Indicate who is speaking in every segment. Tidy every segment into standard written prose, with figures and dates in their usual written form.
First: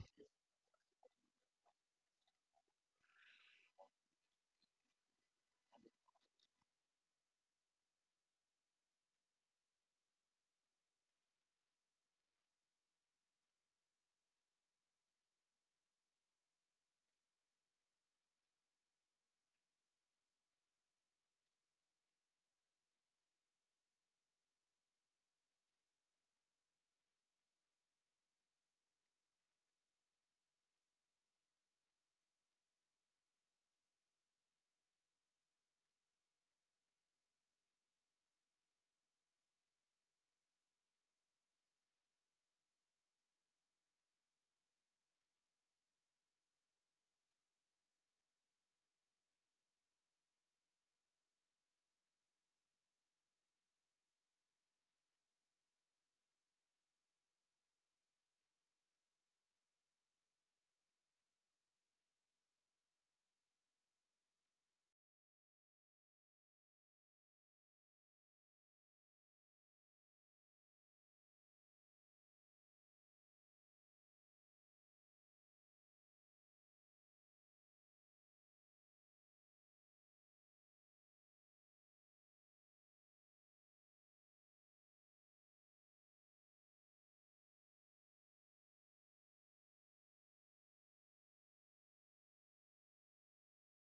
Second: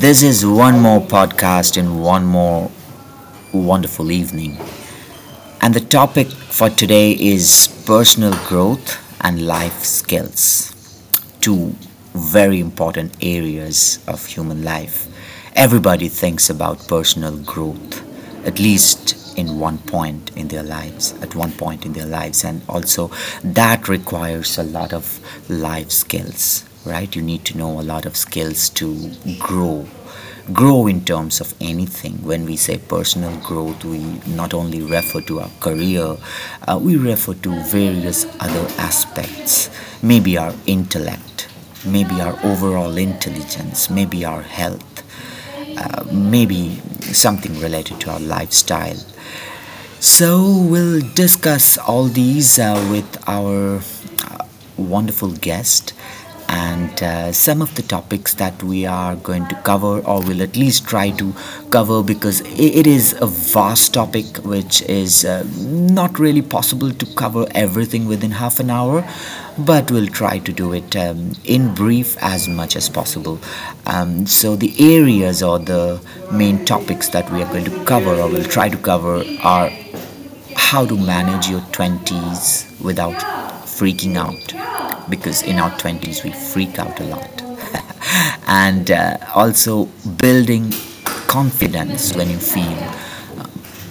Speaker 1: This is one more podcast and one more wonderful evening. And the topic for today is personal growth and life skills, two very important areas of human life. Everybody thinks about personal growth, at least in one point in their lives, at one point in their lives, and also that requires a lot of life skills, right? You need to know a lot of skills to grow grow in terms of anything. When we say personal growth, we not only refer to our career. We refer to various other aspects. Maybe our intellect, maybe our overall intelligence, maybe our health, maybe something related to our lifestyle. So we'll discuss all these with our uh, wonderful guest, and some of the topics that we are going to cover or will at least try to cover, because it is a vast topic which is not really possible to cover everything within half an hour, but we'll try to do it in brief as much as possible. So the areas or the main topics that we are going to cover or will try to cover are how to manage your 20s without freaking out, because in our 20s we freak out a lot and also building confidence when you feel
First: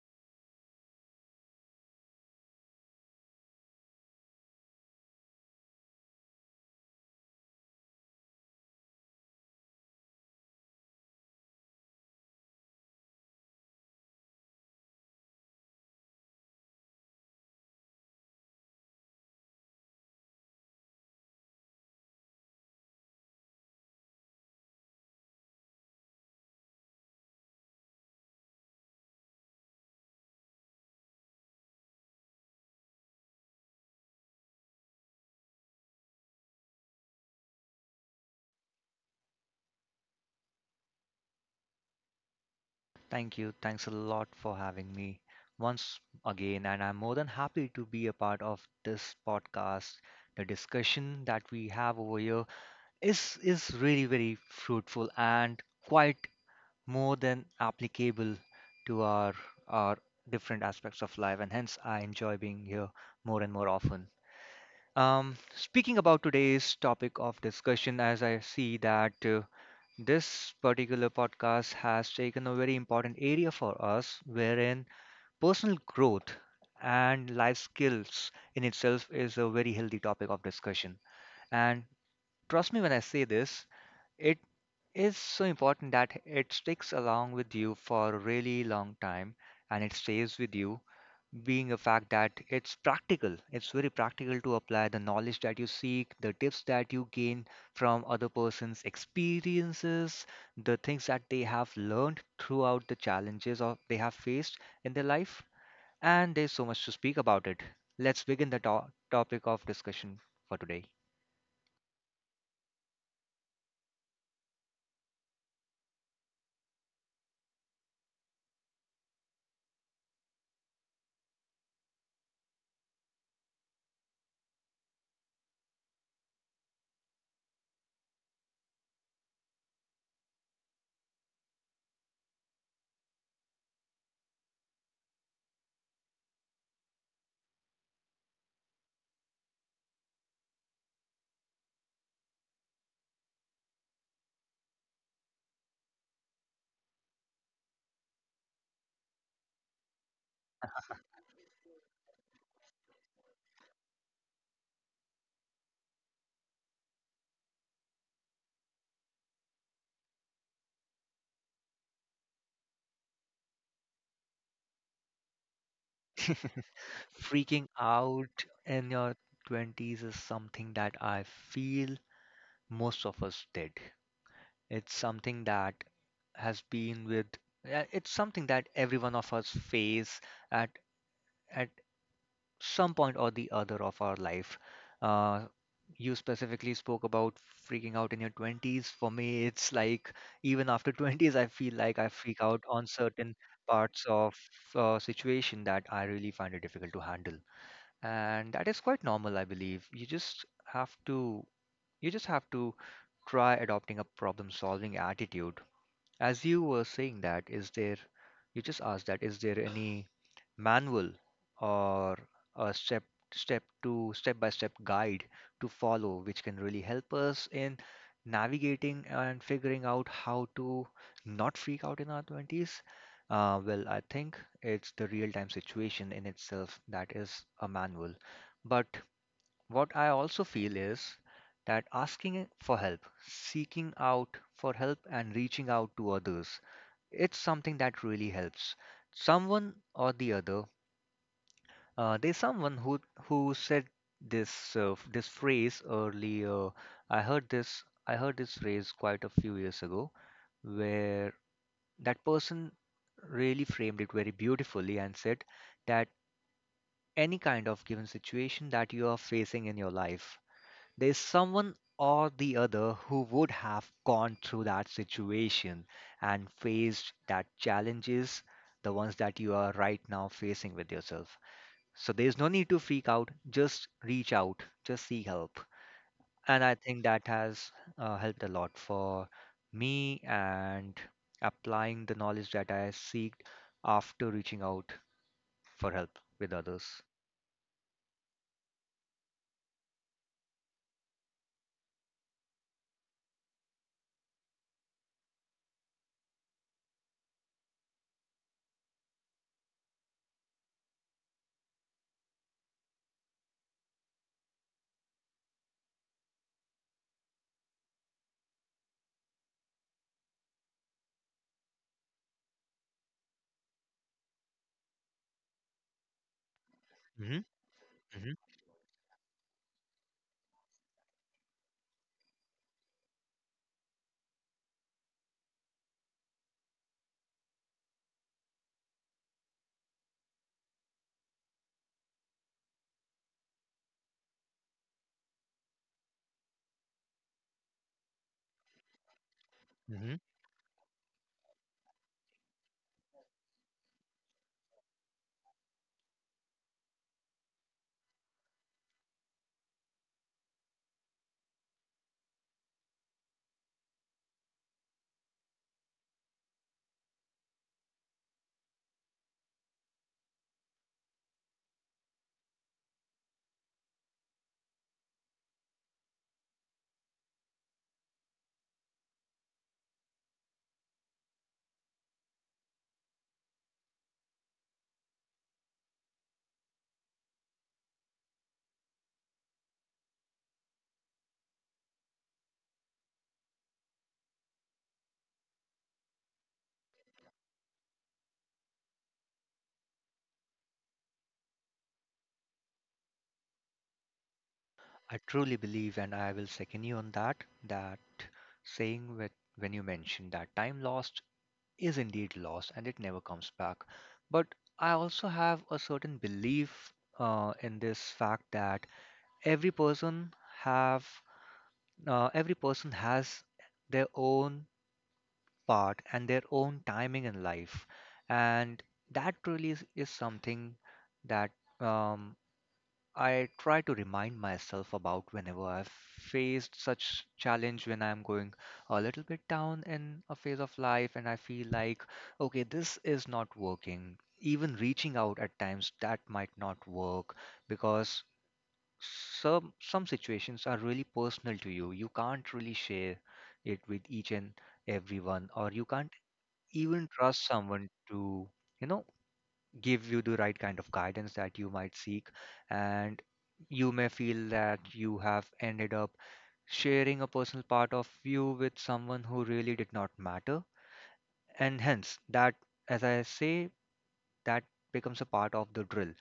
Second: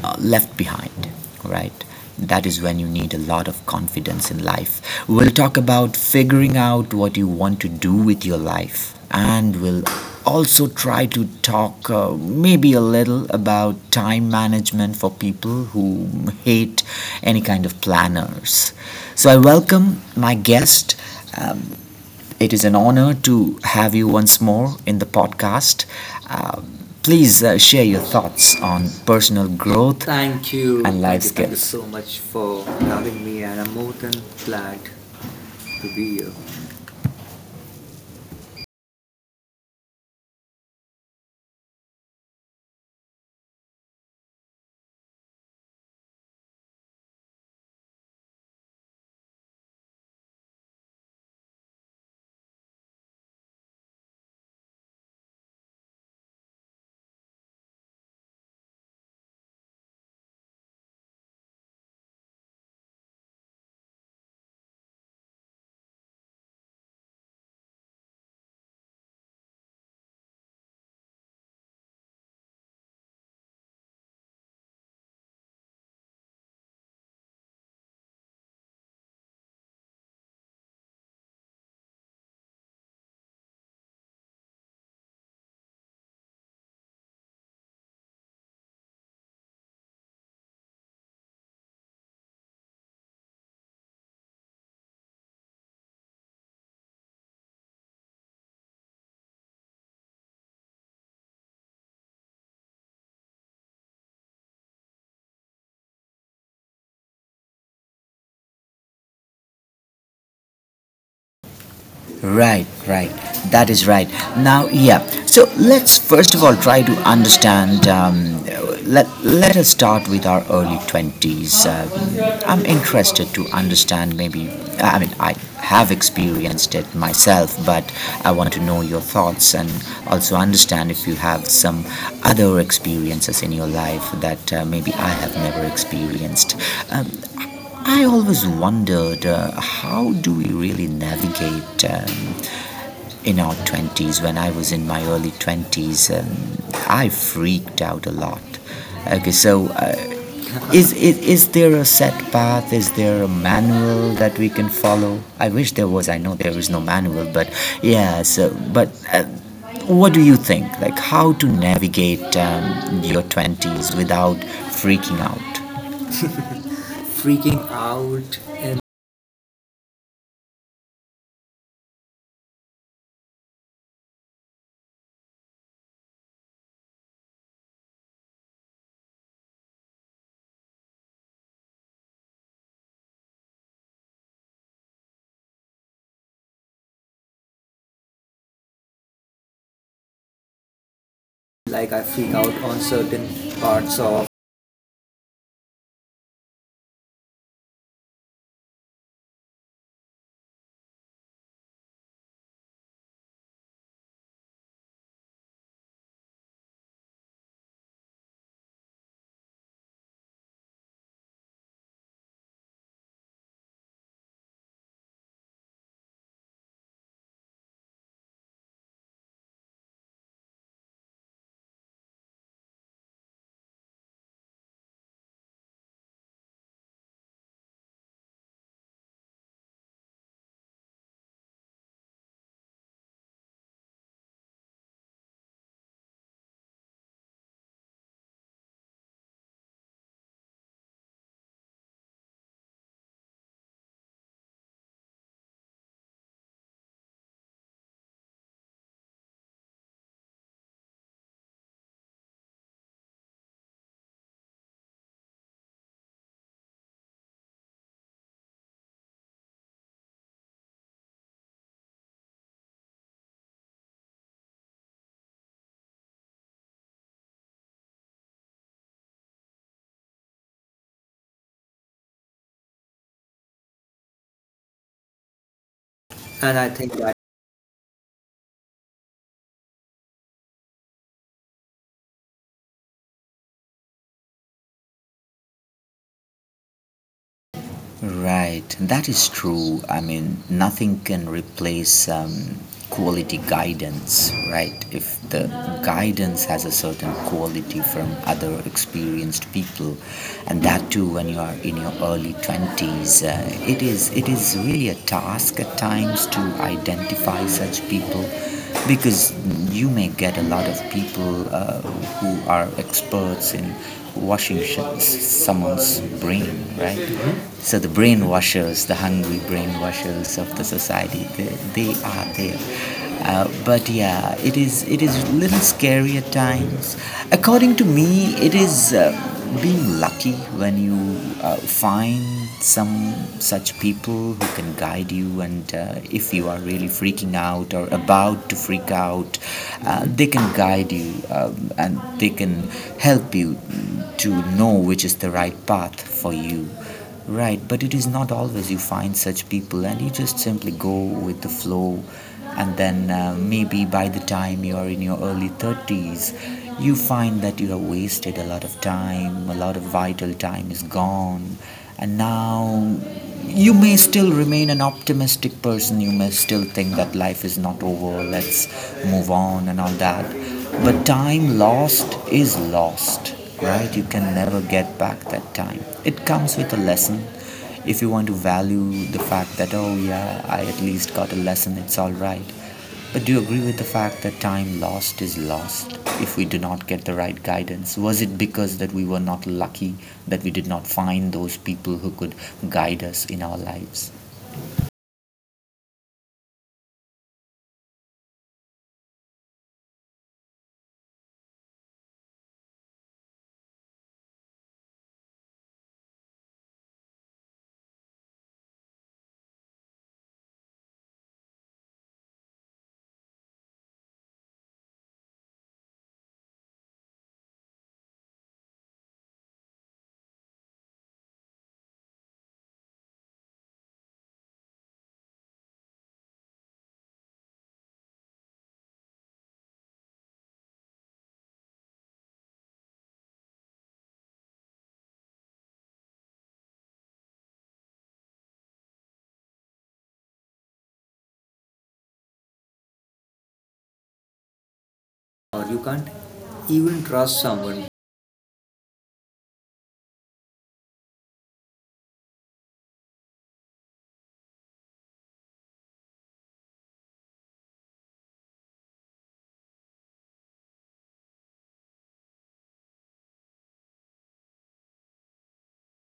Speaker 1: left behind, right? That is when you need a lot of confidence in life. We'll talk about figuring out what you want to do with your life, and we'll also try to talk, maybe a little, about time management for people who hate any kind of planners. So I welcome my guest. Uh, it is an honor to have you once more in the podcast. Uh, please share your thoughts on personal growth. Thank you. And life. Thank you, skills. Thank you so much for having me, and I'm more than glad to be here.
Speaker 2: Thank you. Thanks a lot for having me once again. And I'm more than happy to be a part of this podcast. The discussion that we have over here is really very fruitful and quite more than applicable to our different aspects of life. And hence, I enjoy being here more and more often. Speaking about today's topic of discussion, as I see that this particular podcast has taken a very important area for us, wherein personal growth and life skills in itself is a very healthy topic of discussion. And trust me when I say this, it is so important that it sticks along with you for a really long time and it stays with you being a fact that it's practical. It's very practical to apply the knowledge that you seek, the tips that you gain from other person's experiences, the things that they have learned throughout the challenges or they have faced in their life. And there's so much to speak about it. Let's begin the topic of discussion for today.
Speaker 1: Right, right. That is right. Now, yeah. So let's first of all try to understand. Let us start with our early 20s. I'm interested to understand. Maybe, I mean, I have experienced it myself, but I want to know your thoughts, and also understand if you have some other experiences in your life that maybe I have never experienced. Um, I always wondered how do we really navigate in our 20s. When I was in my early 20s, I freaked out a lot. Okay, so is there a set path? Is there a manual that we can follow? I wish there was. I know there is no manual, but yeah, so, but what do you think? Like, how to navigate your 20s without freaking out? Freaking
Speaker 2: Freaking out
Speaker 1: out, and
Speaker 2: in your 20s is something that I feel most of us did. It's something that has been with yeah, it's something that every one of us face at at some point or the other of our life. Uh, you specifically spoke about freaking out in your 20s. For me, it's like even after 20s, I feel like
Speaker 1: like
Speaker 2: I
Speaker 1: I
Speaker 2: freak
Speaker 1: freak out
Speaker 2: out
Speaker 1: on
Speaker 2: on
Speaker 1: certain
Speaker 2: certain parts
Speaker 1: parts of,
Speaker 2: of situation that I really find it difficult to handle. And that is quite normal, I believe. You just have to you just have to try adopting a problem solving attitude as you were saying that, is there, you just asked that, is there any manual or a step by step guide to follow which can really help us in navigating and figuring out how to not freak out in our 20s? Well, I think it's the real time situation in itself that is a manual. But what I also feel is that asking for help, seeking out for help, and reaching out to others, it's something that really helps. Someone or the other, there's someone who said this this phrase earlier. I heard this I heard this phrase quite a few years ago, where that person really framed it very beautifully and said that any kind of given situation that you are facing in your life, there's someone or the other who would have gone through that situation and faced that challenges, the ones that you are right now facing with yourself. So there's no need to freak out, just reach out, just seek help.
Speaker 1: and
Speaker 2: And
Speaker 1: I
Speaker 2: I think
Speaker 1: think I...
Speaker 2: that has helped a lot for me and applying the knowledge that I seeked after reaching out for help with others.
Speaker 1: Right, that is true. I mean, nothing can replace quality guidance, right? If the guidance has a certain quality from other experienced people, and that too when you are in your early 20s, it is really a task at times to identify such people, because you may get a lot of people who are experts in washing someone's brain, right?
Speaker 2: hmm
Speaker 1: Mm-hmm. So the
Speaker 2: hmm
Speaker 1: brainwashers, the hungry brainwashers of the society, they are there. But yeah, it is a little scary at times. According to me, it is. Being lucky when you find some such people who can guide you, and if you are really freaking out or about to freak out,
Speaker 2: hmm
Speaker 1: they can guide you, and they can help you to know which is the right path for you. Right, but it is not always you find such people, and you just simply go with the flow. And then maybe by the time you are in your early 30s, you find that you have wasted a lot of time, a lot of vital time is gone, and now you may still remain an optimistic person, you may still think that life is not over, let's move on, and all that. But time lost is lost, right? You can never get back that time. It comes with a lesson. If you want to value the fact that, oh yeah, I at least got a lesson, it's all right. But do you agree with the fact that time lost is lost if we do not get the right guidance? Was it because that we were not lucky, that we did not find those people who could guide us in our lives?
Speaker 2: I truly believe, and I will second you on that, that saying with, when you mentioned that time lost is indeed lost and it never comes back. But I also have a certain belief in this fact that every person have every person has their own part and their own timing in life, and that really is something that um, I try to remind myself about whenever I've faced such challenge when I'm going a little bit down in a phase of life and I feel like, okay, this is not working. Even reaching out at times, that might not work because some situations are really personal to you. You can't really share it with each and everyone, or
Speaker 1: Or
Speaker 2: you
Speaker 1: you
Speaker 2: can't
Speaker 1: can't
Speaker 2: even
Speaker 1: even
Speaker 2: trust
Speaker 1: trust
Speaker 2: someone
Speaker 1: someone.
Speaker 2: to, you know, give you the right kind of guidance that you might seek and you may feel that you have ended up sharing a personal part of you with someone who really did not matter, and hence that, as I say, that becomes a part of the drill,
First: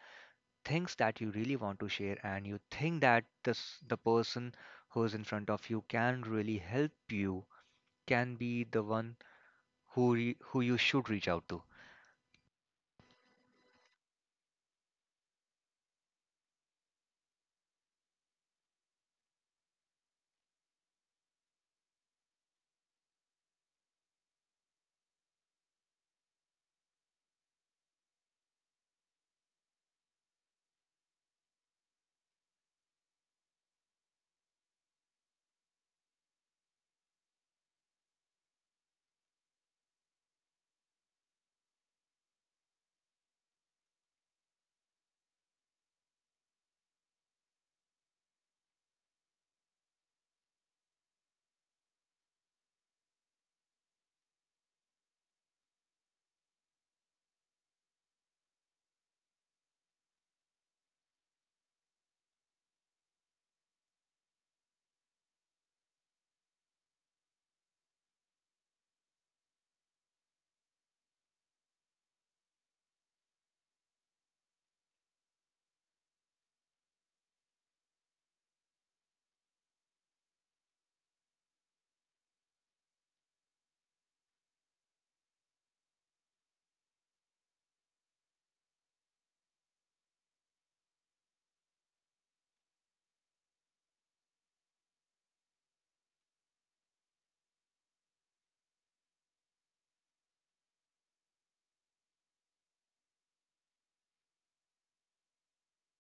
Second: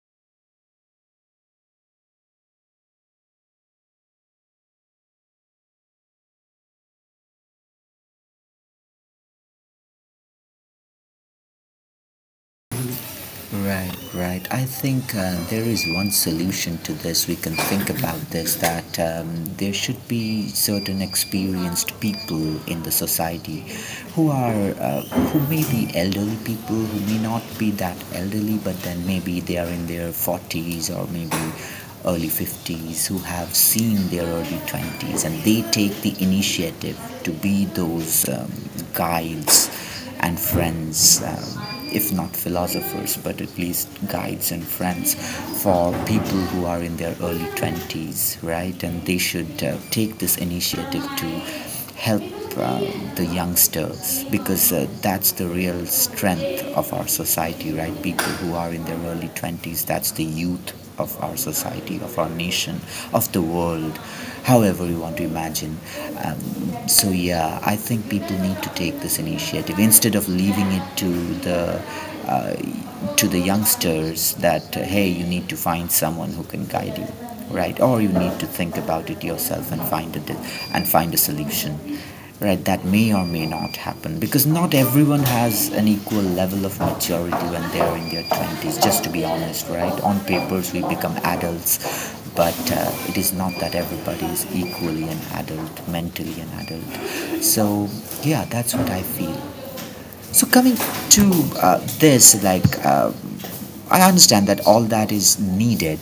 Speaker 2: things that you really want to share and you think that this the person who's in front of you can really help you, can be the one who who you should reach out to.
Speaker 1: Right, right. I think there is one solution to this. We can think about this, that there should be certain experienced people in the society who are uh, who may be elderly people, who may not be that elderly, but then maybe they are in their 40s, or maybe early 50s, who have seen their early 20s, and they take the initiative to be those guides and friends, if not philosophers, but at least guides and friends for people who are in their early 20s, right? And they should take this initiative to help uh, the youngsters, because that's the real strength of our society, right? People who are in their early 20s, that's the youth of our society, of our nation, of the world, however you want to imagine. So, yeah, I think people need to take this initiative, instead of leaving it the uh, to the youngsters, that hey, you need to find someone who can guide you, right? Or you need to think about it yourself and find a solution. Right, that may or may not happen, because not everyone has an equal level of maturity when they are in their 20s, just to be honest. Right, on papers we become adults, but it is not that everybody is equally an adult, mentally an adult. So yeah, that's what I feel. So coming to uh, this, like, I understand that all that is needed.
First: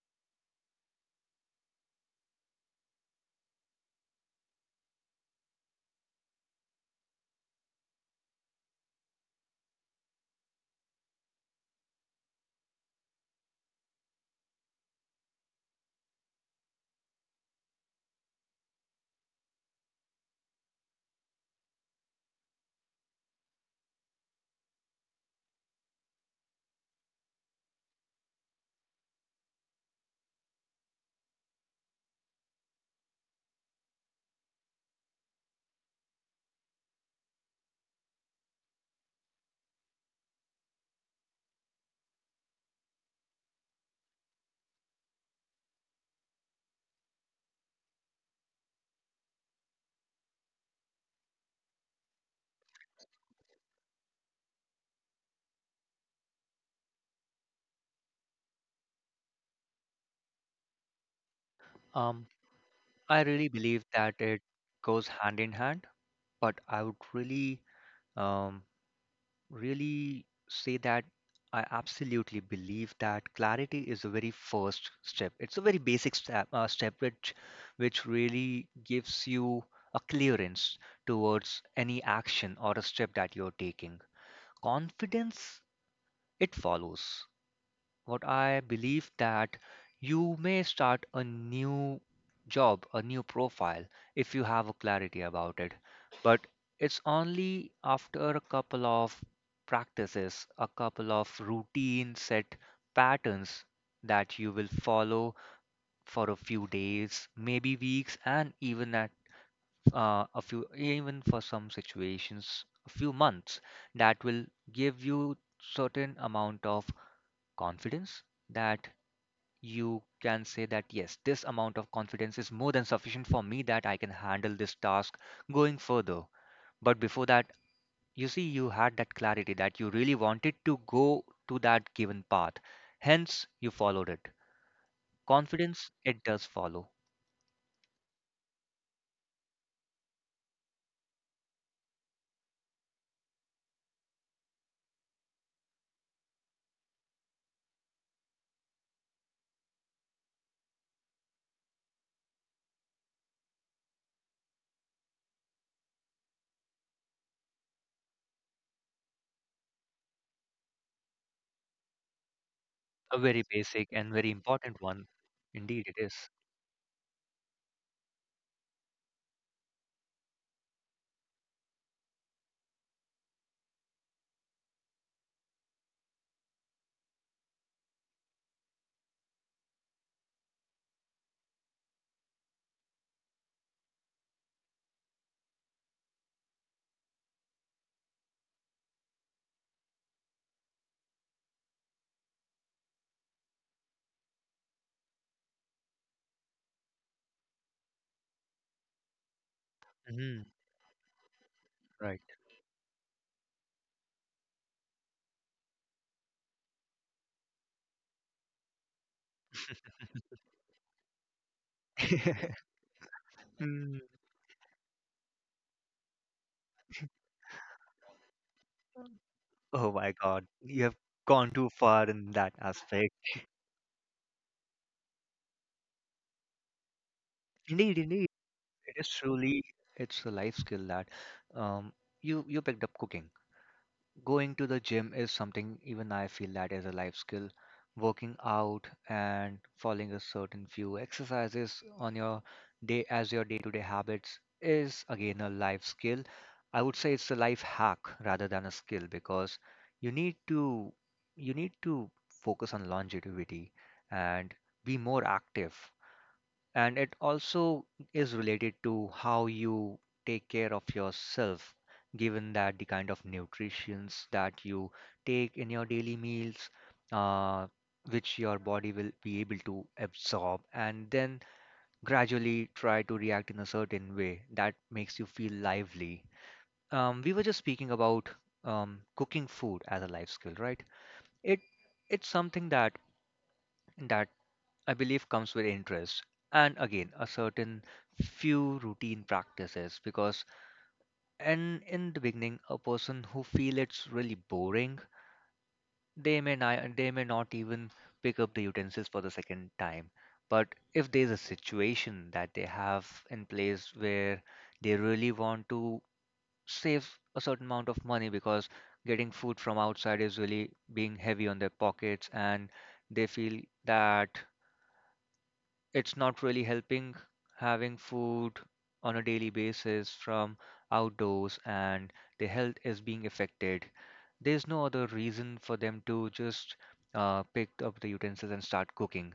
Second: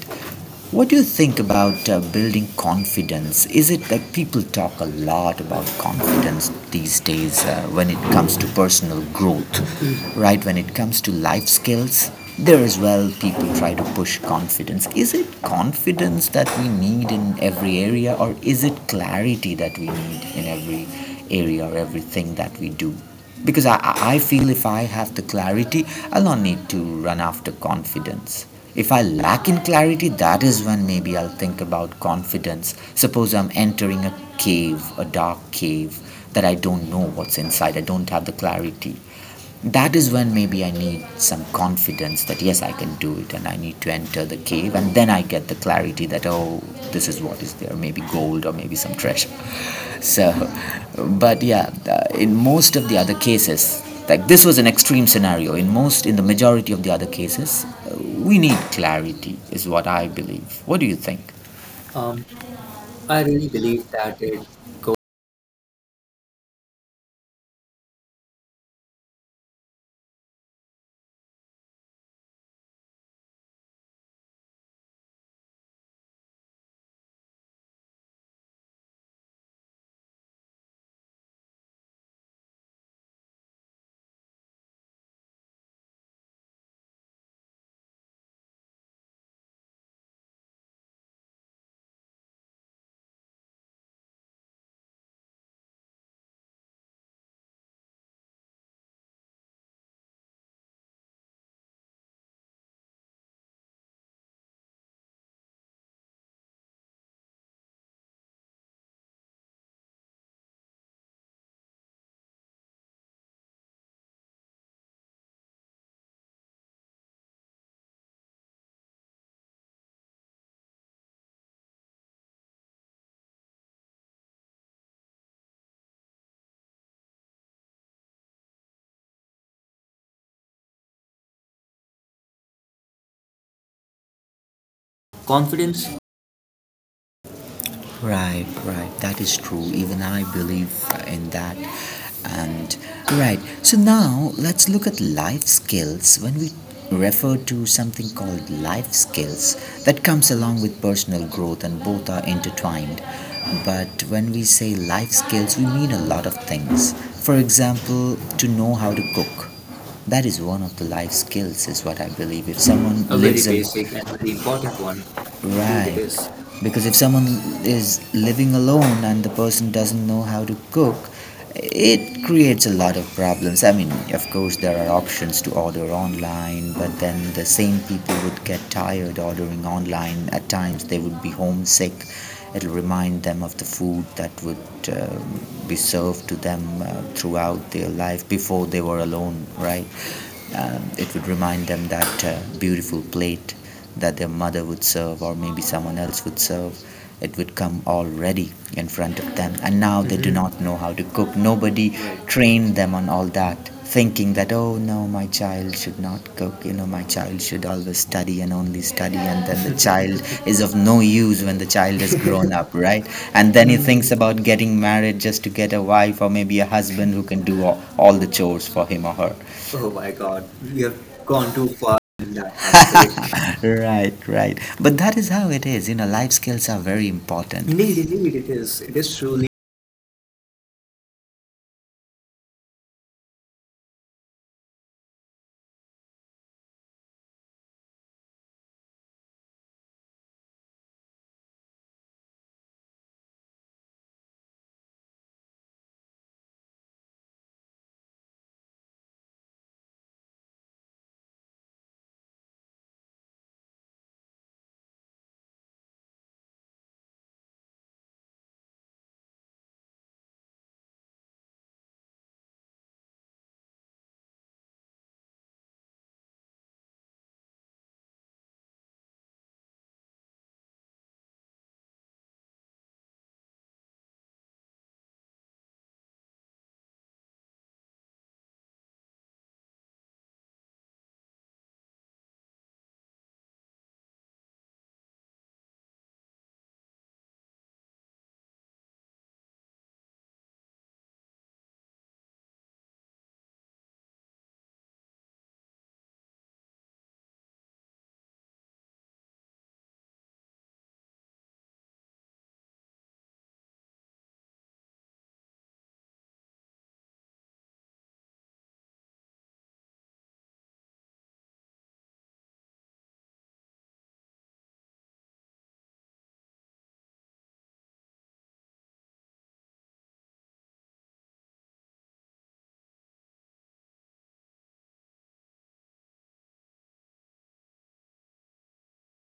Speaker 1: What do you think about building confidence? Is it, like, people talk a lot about confidence these days, when it comes to personal growth, right? When it comes to life skills, there as well, people try to push confidence. Is it confidence that we need in every area, or is it clarity that we need in every area, or everything that we do? Because I feel, if I have the clarity, I'll not need to run after confidence. If I lack in clarity, that is when maybe I'll think about confidence. Suppose I'm entering a cave, a dark cave, that I don't know what's inside, I don't have the clarity. That is when maybe I need some confidence, that yes, I can do it, and I need to enter the cave, and then I get the clarity that, oh, this is what is there, maybe gold or maybe some treasure. So, but yeah, in most of the other cases, like, this was an extreme scenario. In the majority of the other cases, we need clarity, is what I believe. What do you think?
Speaker 2: um
Speaker 1: Um,
Speaker 2: i
Speaker 1: I
Speaker 2: really
Speaker 1: really
Speaker 2: believe
Speaker 1: believe
Speaker 2: that
Speaker 1: that
Speaker 2: it
Speaker 1: it goes.
Speaker 2: goes hand in hand. But I would really, um, really say that I absolutely believe that clarity is a very first step. It's a very basic step, which really gives you a clearance towards any action or a step that you're taking. Confidence, it follows what I believe that you may start a new job, a new profile if you have a clarity about it. But it's only after a couple of practices, a couple of routine set patterns that you will follow for a few days, maybe weeks, and even at even for some situations, a few months that will give you certain amount of confidence that you can say that yes, this amount of confidence is more than sufficient for me that I can handle this task going further. But before that, you see, you had that clarity that you really wanted to go to that given path. Hence, you followed it.
Speaker 1: Confidence.
Speaker 2: Confidence, it does follow.
Speaker 1: Right, right. That is true. Even I believe in that. And right. So now let's look at life skills. When we refer to something called life skills, that comes along with personal growth, and both are intertwined. But when we say life skills, we mean a lot of things. For example, to know how to cook, that is one of the life skills, is what I believe. If someone... A
Speaker 2: A
Speaker 1: very lives
Speaker 2: very
Speaker 1: a
Speaker 2: basic
Speaker 1: basic and
Speaker 2: and very
Speaker 1: very important
Speaker 2: important
Speaker 1: one.
Speaker 2: one.
Speaker 1: Indeed, it...
Speaker 2: Indeed, it
Speaker 1: Right...
Speaker 2: is.
Speaker 1: is. Because if someone is living alone and the person doesn't know how to cook, it creates a lot of problems. I mean, of course, there are options to order online, but then the same people would get tired ordering online. At times, they would be homesick. It'll remind them of the food that would um, be served to them throughout their life before they were alone, right? It would remind them, that beautiful plate that their mother would serve, or maybe someone else would serve, it would come already in front of them. And now they do
Speaker 2: Mhm,
Speaker 1: not know how to cook. Nobody
Speaker 2: right.
Speaker 1: trained them on all that, thinking that, oh no, my child should not cook. My child should always study and only study. And then the child is of no use when the child is grown up right. And then he
Speaker 2: Mm,
Speaker 1: thinks about getting married, just to get a wife or maybe a husband who can do all the chores for him or her. Oh
Speaker 2: oh
Speaker 1: my
Speaker 2: my God,
Speaker 1: God, we
Speaker 2: you have
Speaker 1: have
Speaker 2: gone
Speaker 1: gone too
Speaker 2: too
Speaker 1: far
Speaker 2: far in
Speaker 1: in
Speaker 2: that
Speaker 1: that
Speaker 2: aspect.
Speaker 1: conversation. Right, right, but that is how it is, you know, life skills are very important.
Speaker 2: Indeed,
Speaker 1: Indeed,
Speaker 2: indeed.
Speaker 1: indeed, it is. It
Speaker 2: It is
Speaker 1: is truly
Speaker 2: truly it's a life skill that um, you picked up cooking. Going to the gym is something even I feel that is a life skill. Working out and following a certain few exercises on your day as your day-to-day habits is again a life skill. I would say it's a life hack rather than a skill because you need to you need to focus on longevity and be more active, and it also is related to how you take care of yourself, given that the kind of nutritions that you take in your daily meals, uh, which your body will be able to absorb and then gradually try to react in a certain way that makes you feel lively. We were just speaking about cooking food as a life skill, right? It it's something that I believe comes with interest and again a certain few routine practices because and in the beginning a person who feel it's really boring, they may not even pick up the utensils for the second time. But if there's a situation that they have in place where they really want to save a certain amount of money because getting food from outside is really being heavy on their pockets and they feel that it's not really helping having food on a daily basis from outdoors and their health is being affected. There's no other reason for them to just pick up the utensils and start cooking.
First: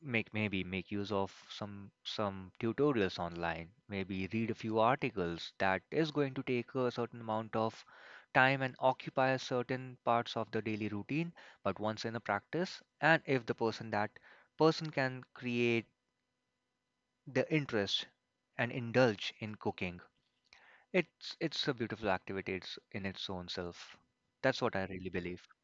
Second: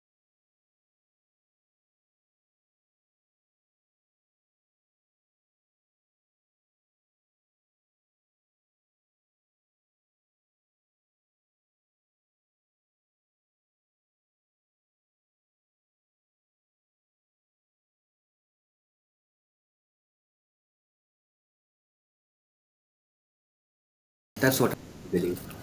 Speaker 2: Make maybe make use of some tutorials online. Maybe read a few articles that is going to take a certain amount of time and occupy certain parts of the daily routine. But once in a practice, and if the person that person can create the interest and indulge in cooking. It's a beautiful activity it's in its own self. That's what I really believe.
Speaker 1: believable.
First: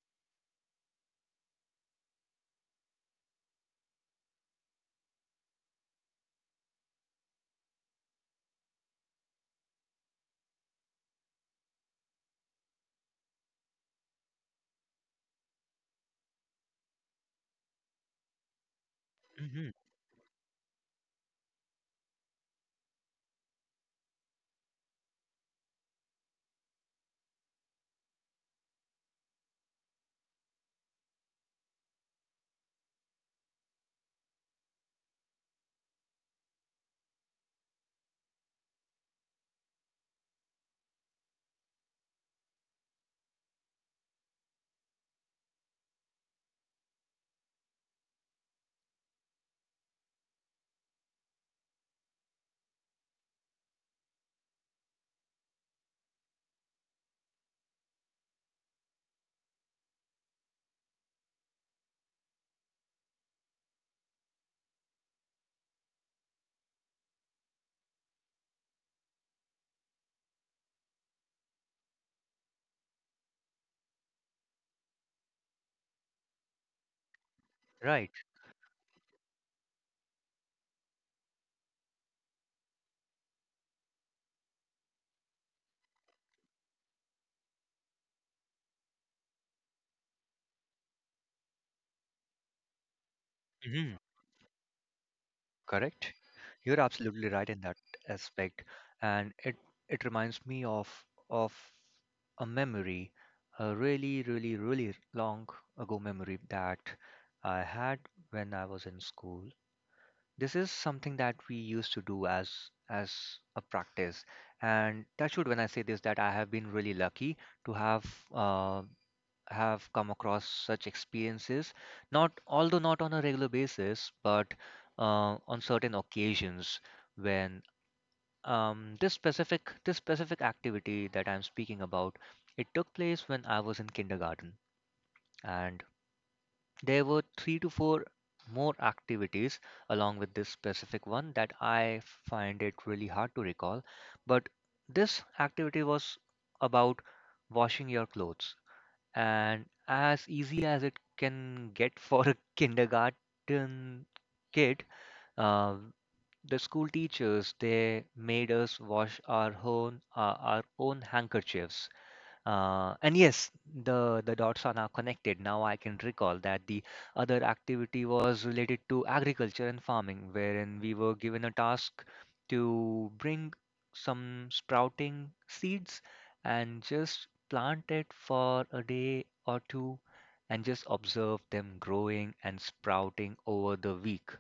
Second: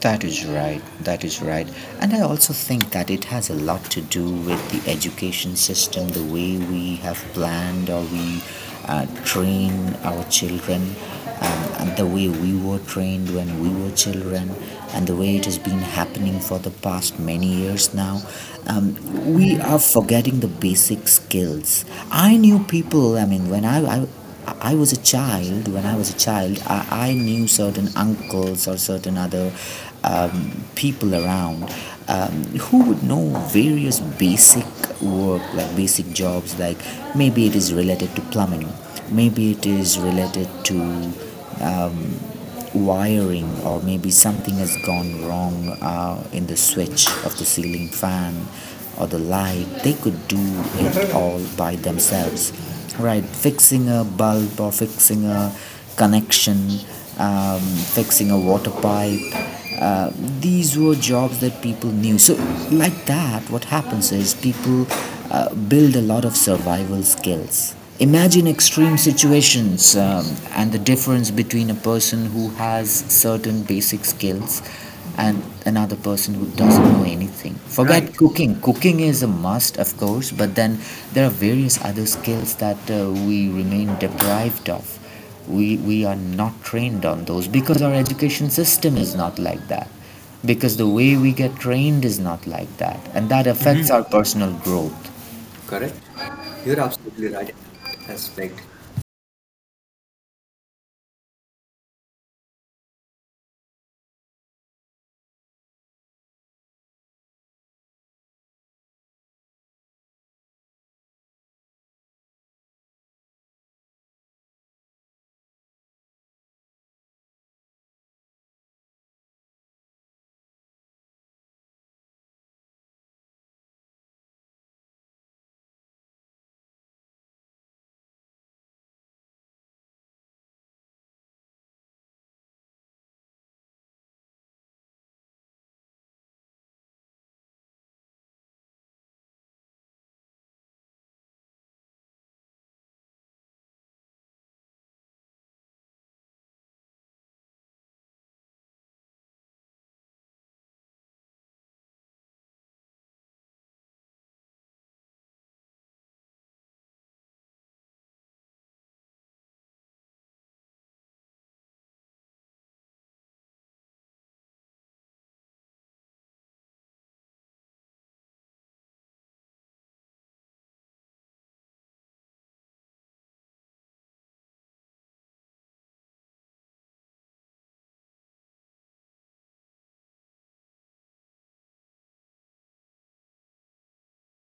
Speaker 1: That is right. That is right. And I also think that it has a lot to do with the education system, the way we have planned or we train our children, and the way we were trained when we were children, and the way it has been happening for the past many years now. Um, we
Speaker 2: Hmm
Speaker 1: are forgetting the basic skills. I knew people, I mean, when I was a child, when I was a child, I knew certain uncles or certain other people around, who would know various basic work, like basic jobs, like maybe it is related to plumbing, maybe it is related to um, wiring, or maybe something has gone wrong in the switch of the ceiling fan or the light. They could do it all by themselves, right? Fixing a bulb or fixing a connection, fixing a water pipe, uh, these were jobs that people knew. So like that, what happens is people build a lot of survival skills. Imagine extreme situations, and the difference between a person who has certain basic skills and another person who doesn't know anything. Forget
Speaker 2: Right.
Speaker 1: Right. cooking. Cooking is a must, of course, but then there are various other skills that we remain deprived of. We are not trained on those because our education system is not like that. Because the way we get trained is not like that. And that affects
Speaker 2: hmm
Speaker 1: hmm our personal growth. Correct.
Speaker 2: Correct. You're
Speaker 1: You're
Speaker 2: absolutely
Speaker 1: absolutely
Speaker 2: right
Speaker 1: right in
Speaker 2: in that
Speaker 1: that
Speaker 2: aspect,
Speaker 1: aspect.
Speaker 2: and it reminds me of of a memory, a really really really long ago memory that I had when I was in school. This is something that we used to do as as a practice, and that should when I say this that I have been really lucky to uh, have come across such experiences not although not on a regular basis but on certain occasions when this specific activity that I'm speaking about, it took place when I was in kindergarten. And there were 3 to 4 more activities along with this specific one that I find it really hard to recall. But this activity was about washing your clothes. And as easy as it can get for a kindergarten kid, uh, the school teachers they made us wash our own handkerchiefs, and yes, the dots are now connected. Now I can recall that the other activity was related to agriculture and farming, wherein we were given a task to bring some sprouting seeds and just plant it for a day or two and just observe them growing and sprouting over the week.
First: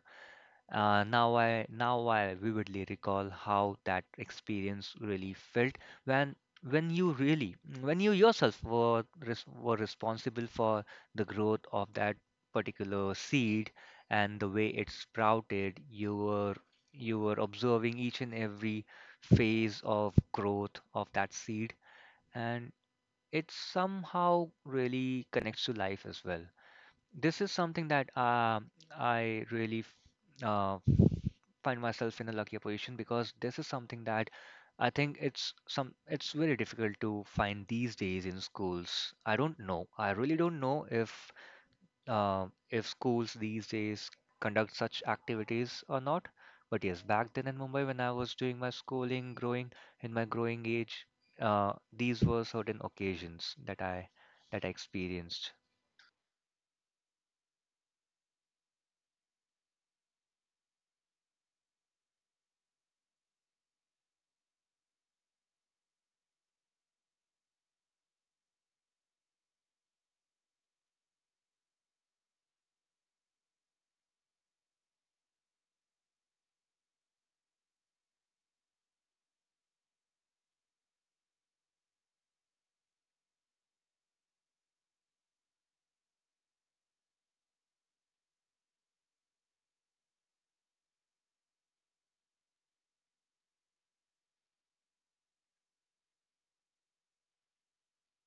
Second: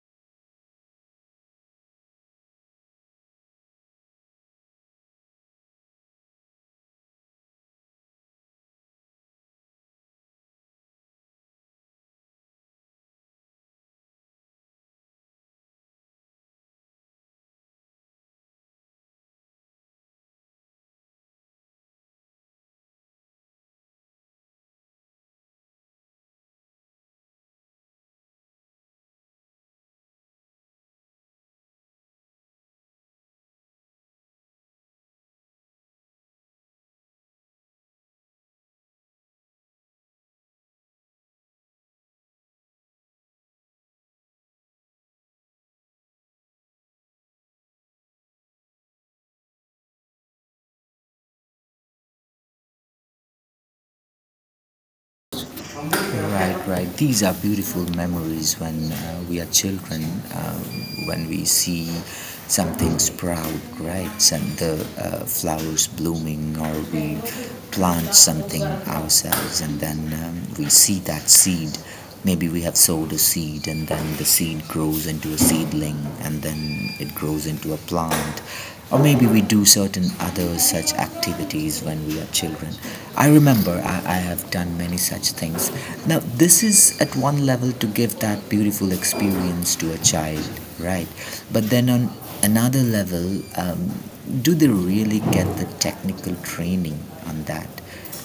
Speaker 2: Now I vividly recall how that experience really felt when when you really when you yourself were res were responsible for the growth of that particular seed, and the way it sprouted, you were observing each and every phase of growth of that seed, and it somehow really connects to life as well. This is something that I really uh, find myself in a luckier position because this is something that I think it's very difficult to find these days in schools. I don't know. I really don't know if schools these days conduct such activities or not. But yes, back then in Mumbai when I was doing my schooling, growing in my growing age, these were certain occasions that I experienced.
Speaker 1: Right, right. These are beautiful memories when we are children, uh, when we see something sprout, right? And the flowers blooming, or we plant something ourselves, and then we see that seed. Maybe we have sowed a seed, and then the seed grows into a seedling, and then it grows into a plant. Or maybe we do certain other such activities when we are children. I have done many such things. Now this is at one level to give that beautiful experience to a child, right? But then on another level, do they really get the technical training on that?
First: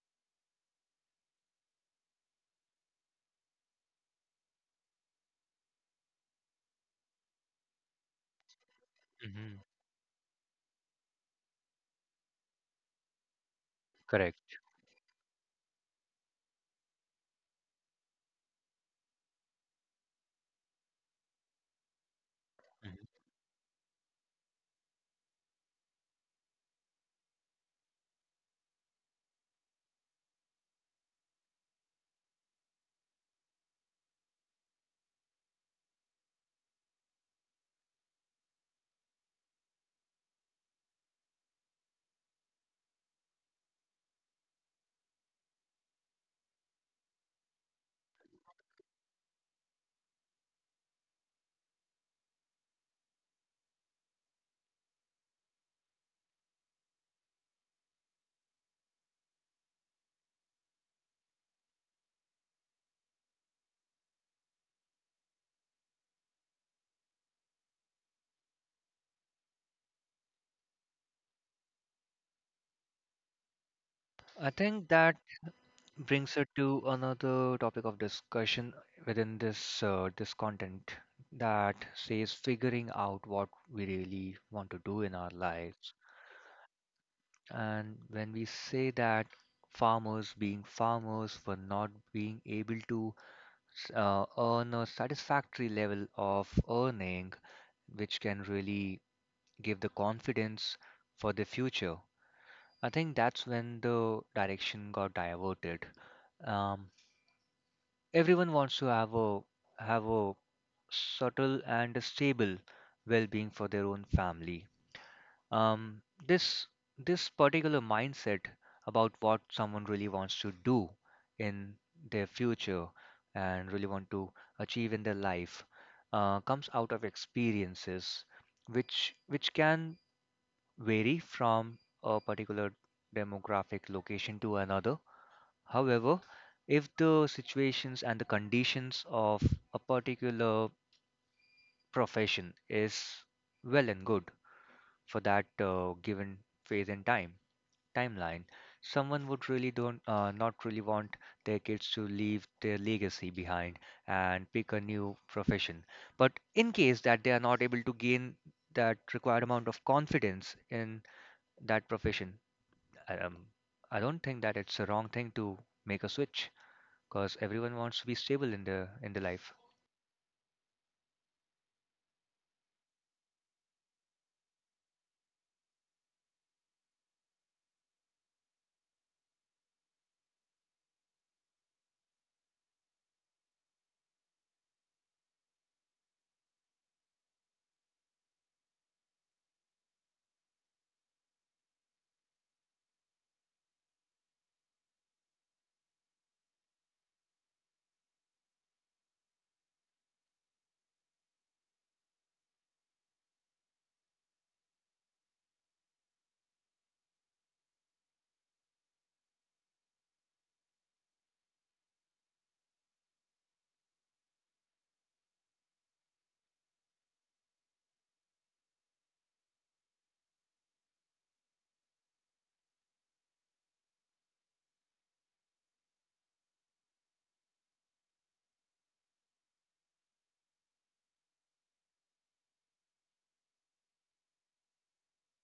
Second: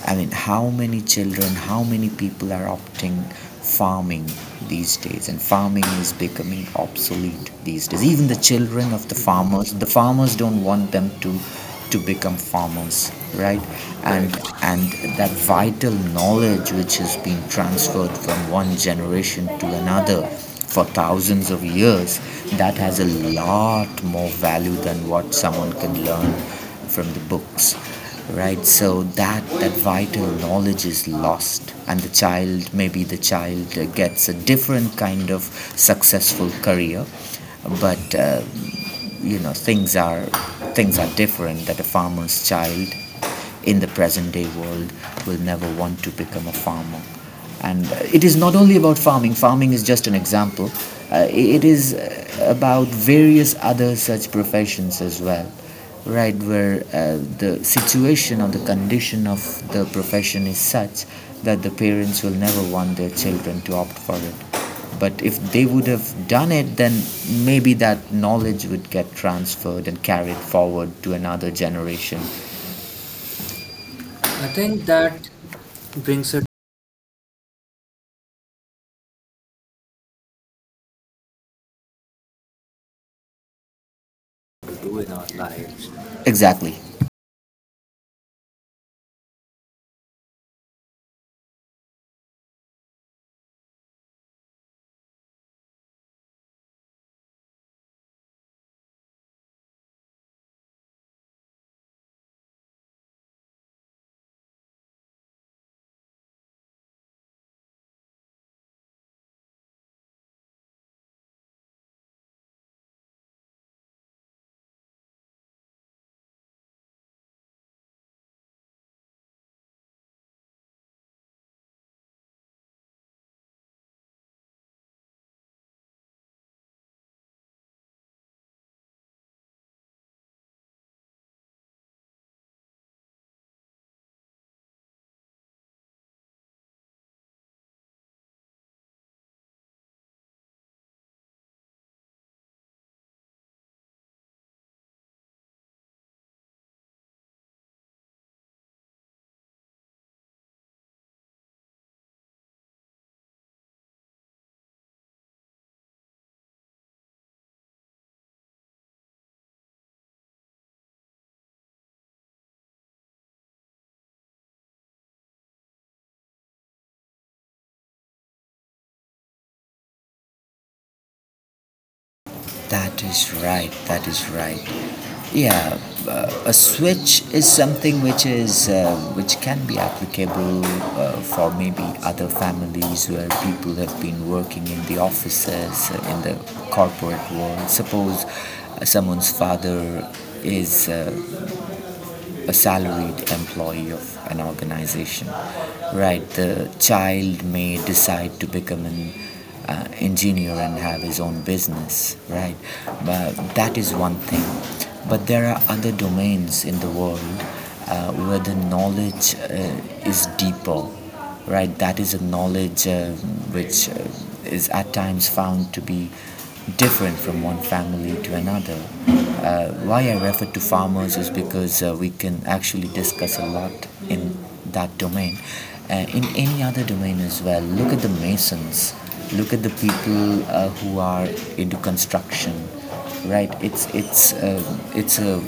Speaker 1: I mean, how many children, how many people are opting farming these days? And farming is becoming obsolete these days. Even the children of
Speaker 2: Hmm.
Speaker 1: the farmers don't want them to become farmers, right? Right. And
Speaker 2: Correct.
Speaker 1: Right. and that vital knowledge which has been transferred from one generation to another for thousands of years, that has
Speaker 2: Mhm.
Speaker 1: a lot more value than what someone can learn from the books, right? So that that vital knowledge is lost, and the child, maybe the child gets a different kind of successful career, but you know, things are different. That a farmer's child in the present day world will never want to become a farmer. And it is not only about farming, farming is just an example. It is about various other such professions as well, right? Where the situation or the condition of the profession is such that the parents will never want their children to opt for it. But if they would have done it, then maybe that knowledge would get transferred and carried forward to another generation. I
Speaker 2: I think
Speaker 1: think
Speaker 2: that
Speaker 1: that brings
Speaker 2: brings us
Speaker 1: it
Speaker 2: to another topic of discussion within this this content that says figuring out what we really want to
Speaker 1: to
Speaker 2: do
Speaker 1: in
Speaker 2: in
Speaker 1: our
Speaker 2: our
Speaker 1: lives.
Speaker 2: lives.
Speaker 1: Exactly.
Speaker 2: And when we say that farmers for not being able to earn a satisfactory level of earning, which can really give the confidence for the future, I think that's when the direction got diverted. Um, Everyone wants to have a subtle and stable well-being for their own family. Um, this this particular mindset about what someone really wants to do in their future and really want to achieve in their life comes out of experiences which can vary from a particular demographic location to another. However, if the situations and the conditions of a particular profession is well and good for that given phase and time timeline, someone would really don't not really want their kids to leave their legacy behind and pick a new profession. But in case that they are not able to gain that required amount of confidence in that profession, um, I don't think that it's a wrong thing to make a switch because everyone wants to be stable in the life.
Speaker 1: That is right. That is right. Yeah, a switch is something which is which can be applicable for maybe other families where people have been working in the offices, in the corporate world. Suppose someone's father is a salaried employee of an organization, right? The child may decide to become an engineer and have his own business, right? But that is one thing. But there are other domains in the world, where the knowledge is deeper, right? That is a knowledge which is at times found to be different from one family to another. Why I refer to farmers is because we can actually discuss a lot in that domain. In any other domain as well, look at the masons, look at the people who are into construction, right? It's a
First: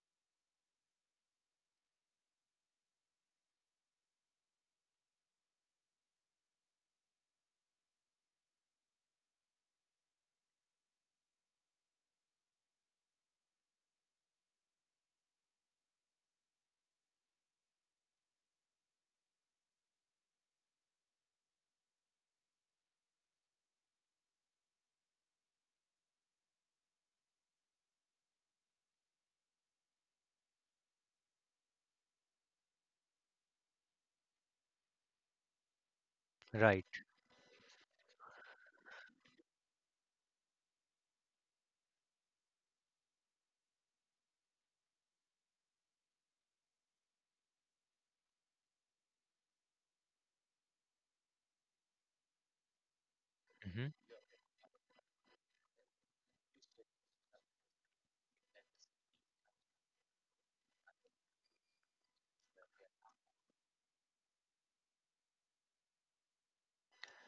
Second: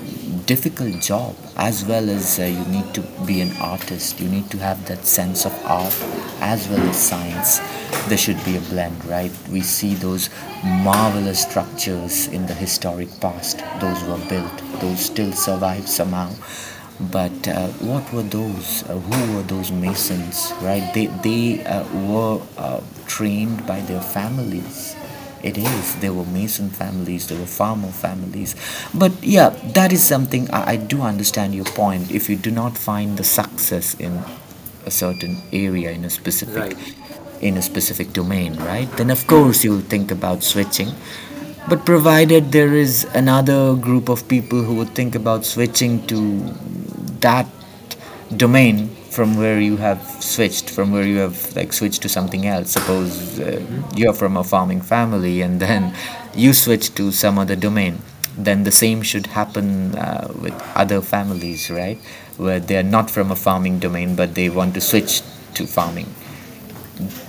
Speaker 1: difficult job, as well as you need to be an artist, you need to have that sense of art as well as science. There should be a blend, right? We see those marvelous structures in the historic past, those were built, those still survive somehow. But what were those, who were those masons, right? They they uh, were uh, trained by their families. It is. There were Mason families, there were farmer families. But yeah, that is something, I do understand your point. If you do not find the success in a certain area, in a specific
Speaker 2: Right.
Speaker 1: right in a specific domain, right? Then of course you'll think about switching. But provided there is another group of people who would think about switching to that domain, from where you have switched, from where you have like switched to something else. Suppose
Speaker 2: Hmm.
Speaker 1: you're from a farming family and then you switch to some other domain, then the same should happen with other families, right? Where they're not from a farming domain, but they want to switch to farming.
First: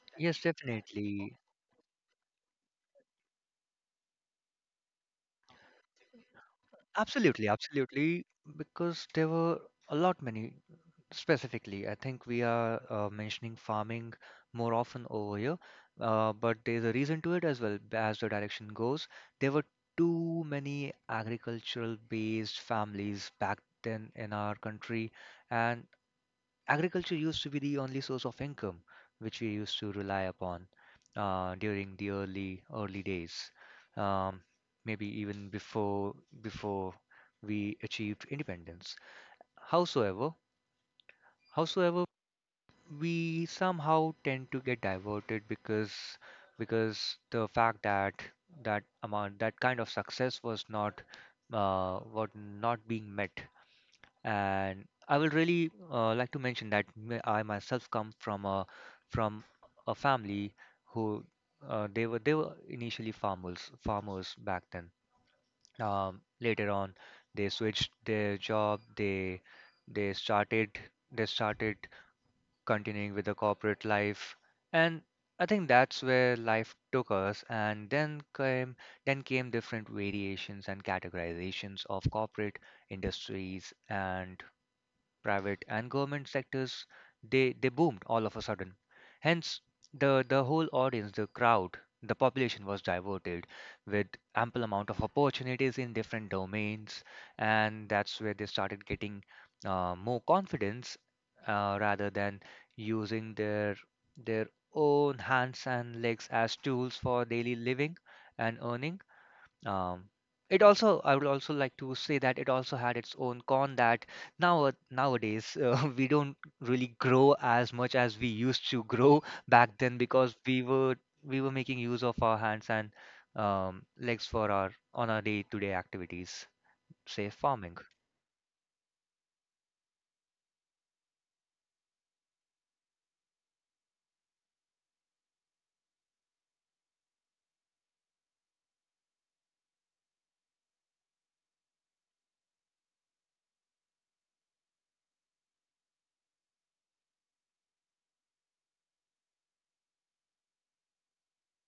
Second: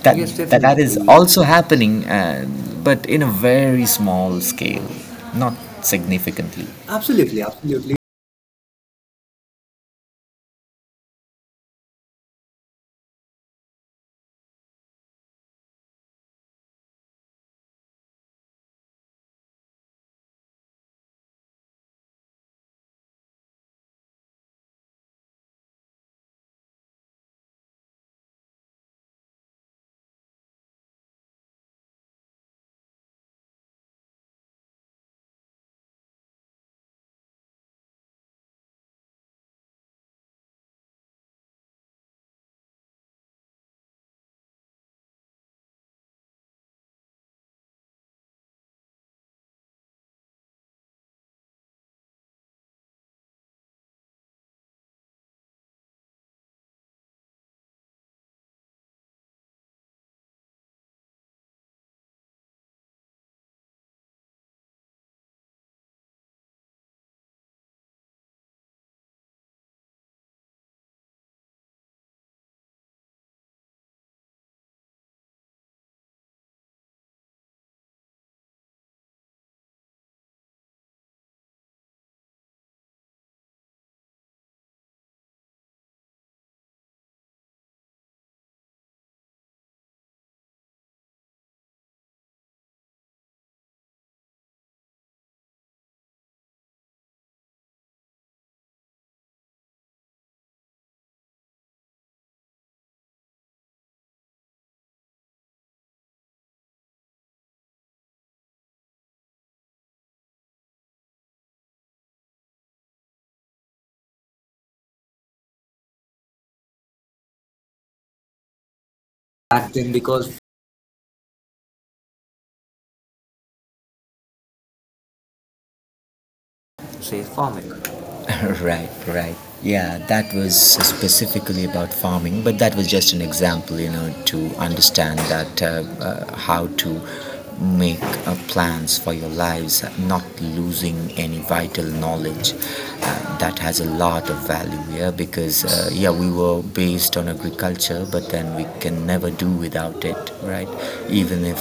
Speaker 1: That Yes,
Speaker 2: Yes,
Speaker 1: that, that is definitely.
Speaker 2: definitely.
Speaker 1: Also happening, but in a very small scale, not significantly. Absolutely,
Speaker 2: Absolutely,
Speaker 1: absolutely.
Speaker 2: absolutely, because there were a lot many, specifically I think we are mentioning farming more often over here, but there's a reason to it as well. As the direction goes, there were too many agricultural based families back then in our country, and agriculture used to be the only source of income which we used to rely upon during the early days. um, Maybe even before we achieved independence. Howsoever howsoever we somehow tend to get diverted because the fact that that amount that kind of success was uh, was not being met. And I will really like to mention that I myself come from from a family who, they were initially farmers back then. Later on, they switched their job. They started they started continuing with the corporate life, and I think that's where life took us. And then came different variations and categorizations of corporate industries and private and government sectors. They boomed all of a sudden. Hence, the whole audience, the crowd, the population was diverted with ample amount of opportunities in different domains, and that's where they started getting more confidence rather than using their own hands and legs as tools for daily living and earning. um, I would also like to say that it also had its own con, that nowadays we don't really grow as much as we used to grow back
Speaker 1: Back then,
Speaker 2: then, because
Speaker 1: because
Speaker 2: we were making use of our hands and legs for our on our day-to-day activities,
Speaker 1: say
Speaker 2: say
Speaker 1: farming.
Speaker 2: farming.
Speaker 1: Right, right. Yeah, that was specifically about farming, but that was just an example, you know, to understand that how to make plans for your lives, not losing any vital knowledge. That has a lot of value here, yeah, because, yeah, we were based on agriculture, but then we can never do without it, right? Even if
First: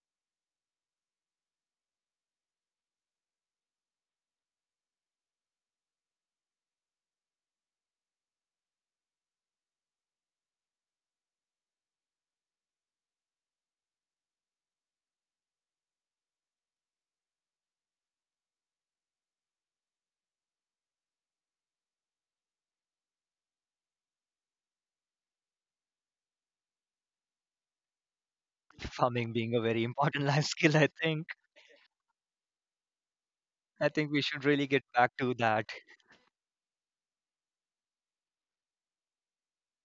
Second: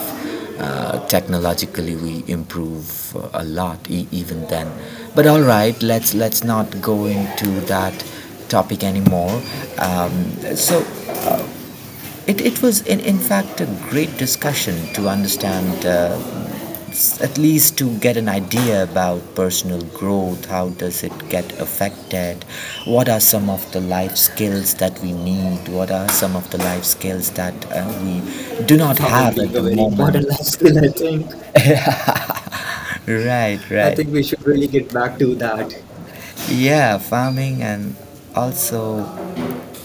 Speaker 1: technologically, we improve a lot, even then. But all right, let's not go into that topic anymore. So it was in fact a great discussion to understand, at least to get an idea about personal growth, how does it get affected, what are some of the life skills that we need, what are some of the life skills that we do not
Speaker 2: Farming
Speaker 1: have. Probably
Speaker 2: being
Speaker 1: at a the
Speaker 2: a
Speaker 1: a very
Speaker 2: very
Speaker 1: moment
Speaker 2: important
Speaker 1: important moment?
Speaker 2: life
Speaker 1: life
Speaker 2: skill,
Speaker 1: skill,
Speaker 2: I
Speaker 1: I think.
Speaker 2: think.
Speaker 1: right I
Speaker 2: I
Speaker 1: right
Speaker 2: think
Speaker 1: think
Speaker 2: we
Speaker 1: we should
Speaker 2: should really
Speaker 1: really
Speaker 2: get
Speaker 1: get
Speaker 2: back
Speaker 1: back
Speaker 2: to
Speaker 1: to
Speaker 2: that.
Speaker 1: that. Yeah, farming and also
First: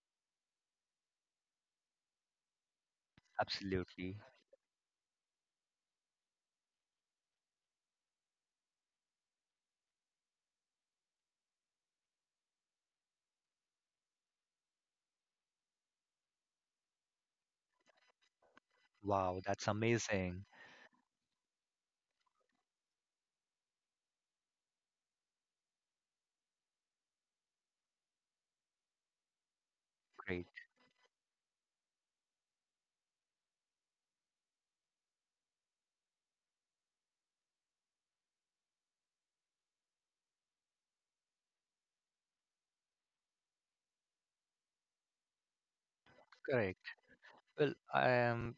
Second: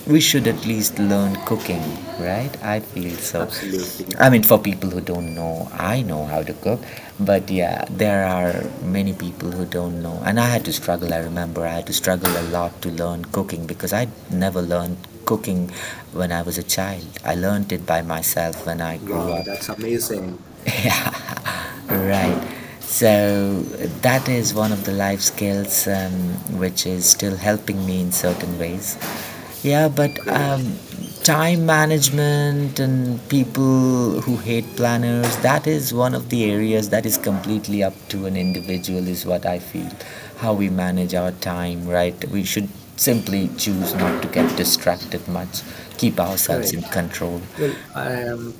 Speaker 1: we should at least learn cooking, right? I feel so. Absolutely.
Speaker 2: Absolutely.
Speaker 1: I mean, for people who don't know, I know how to cook, but yeah, there are many people who don't know. And I had to struggle, I remember, I had to struggle a lot to learn cooking, because I never learned cooking when I was a child. I learned it by myself when I grew Wow,
Speaker 2: Wow,
Speaker 1: up. That's
Speaker 2: that's
Speaker 1: amazing.
Speaker 2: amazing.
Speaker 1: Yeah, right. So that is one of the life skills, which is still helping me in certain ways. Yeah, but
Speaker 2: Great.
Speaker 1: time management, and people who hate planners, that is one of the areas that is completely up to an individual, is what I feel. How we manage our time, right? We should simply choose not to get distracted much, keep ourselves in
Speaker 2: Correct.
Speaker 1: Correct. Control. Well,
Speaker 2: Well, I
Speaker 1: I am
Speaker 2: am —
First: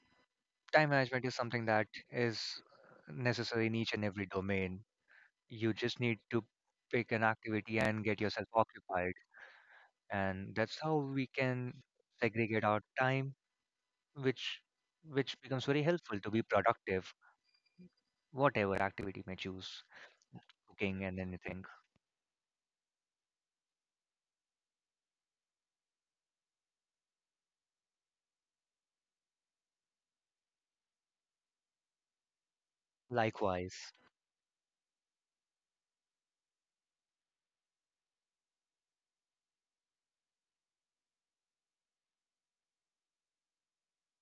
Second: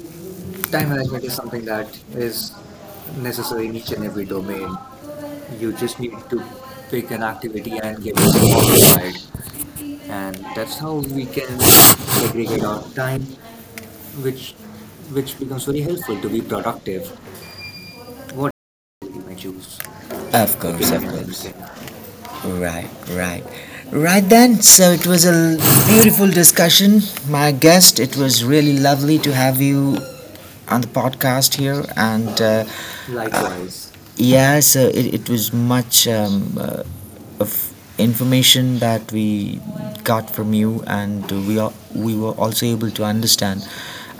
Speaker 2: time
Speaker 1: Time management
Speaker 2: management
Speaker 1: is
Speaker 2: is
Speaker 1: something
Speaker 2: something
Speaker 1: that
Speaker 2: that is
Speaker 1: is necessary
Speaker 2: necessary
Speaker 1: in
Speaker 2: in
Speaker 1: each
Speaker 2: each and
Speaker 1: and every
Speaker 2: every
Speaker 1: domain.
Speaker 2: domain.
Speaker 1: You
Speaker 2: You
Speaker 1: just
Speaker 2: just
Speaker 1: need
Speaker 2: need
Speaker 1: to
Speaker 2: to
Speaker 1: pick
Speaker 2: pick
Speaker 1: an
Speaker 2: an
Speaker 1: activity
Speaker 2: activity
Speaker 1: and
Speaker 2: and
Speaker 1: give
Speaker 2: get
Speaker 1: it
Speaker 2: yourself
Speaker 1: yourself
Speaker 2: occupied,
Speaker 1: occupied, and
Speaker 2: and
Speaker 1: that's
Speaker 2: that's how
Speaker 1: how we
Speaker 2: we
Speaker 1: can
Speaker 2: can segregate
Speaker 1: segregate
Speaker 2: our
Speaker 1: our time,
Speaker 2: time,
Speaker 1: which
Speaker 2: which which
Speaker 1: which
Speaker 2: becomes
Speaker 1: becomes very
Speaker 2: very helpful
Speaker 1: helpful
Speaker 2: to
Speaker 1: to
Speaker 2: be
Speaker 1: be productive.
Speaker 2: productive,
Speaker 1: What
Speaker 2: whatever activity you
Speaker 1: you
Speaker 2: may
Speaker 1: may choose
Speaker 2: choose,
Speaker 1: Of course,
Speaker 2: cooking
Speaker 1: during of your
Speaker 2: and
Speaker 1: course.
Speaker 2: anything.
Speaker 1: Weekend. Right, right. Right then, so it was a beautiful discussion, my guest. It was really lovely to have you on the podcast here, and
Speaker 2: Likewise,
Speaker 1: Likewise. Yes, it was much of information that we got from you, and we were also able to understand.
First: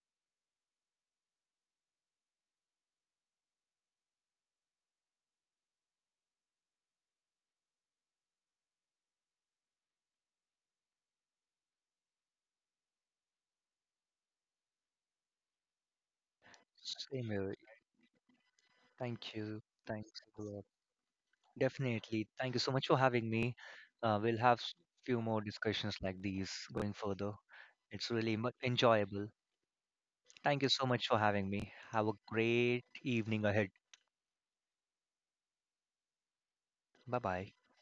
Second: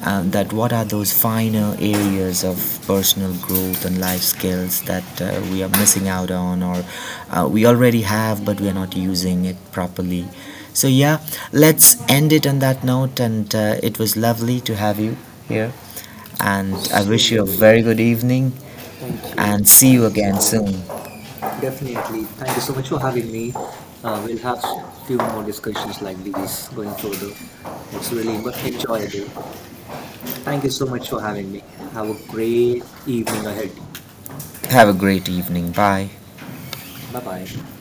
Speaker 1: That what are those finer areas of personal growth and life skills that we are missing out on, or we already have but we are not using it properly. So yeah, let's end it on that note, and it was lovely to have you here, and I
Speaker 2: same
Speaker 1: wish you a
Speaker 2: here.
Speaker 1: very good evening Thank you.
Speaker 2: Thank you.
Speaker 1: And see you
Speaker 2: Thanks a
Speaker 1: again
Speaker 2: lot.
Speaker 1: soon. Definitely.
Speaker 2: Definitely. Thank
Speaker 1: Thank
Speaker 2: you
Speaker 1: you
Speaker 2: so
Speaker 1: so
Speaker 2: much
Speaker 1: much
Speaker 2: for
Speaker 1: for
Speaker 2: having
Speaker 1: having me.
Speaker 2: me. We'll
Speaker 1: We'll
Speaker 2: have
Speaker 1: have few
Speaker 2: few more
Speaker 1: more
Speaker 2: discussions
Speaker 1: discussions like
Speaker 2: like these
Speaker 1: these
Speaker 2: going
Speaker 1: going
Speaker 2: further.
Speaker 1: further.
Speaker 2: It's
Speaker 1: It's really
Speaker 2: really enjoyable.
Speaker 1: enjoyable.
Speaker 2: Thank
Speaker 1: Thank
Speaker 2: you
Speaker 1: you
Speaker 2: so
Speaker 1: so
Speaker 2: much
Speaker 1: much
Speaker 2: for
Speaker 1: for
Speaker 2: having
Speaker 1: having me.
Speaker 2: me. Have
Speaker 1: Have
Speaker 2: a
Speaker 1: a
Speaker 2: great
Speaker 1: great
Speaker 2: evening
Speaker 1: evening
Speaker 2: ahead.
Speaker 1: ahead. Have a great evening. Bye.
Speaker 2: Bye
Speaker 1: Bye
Speaker 2: bye.
Speaker 1: bye.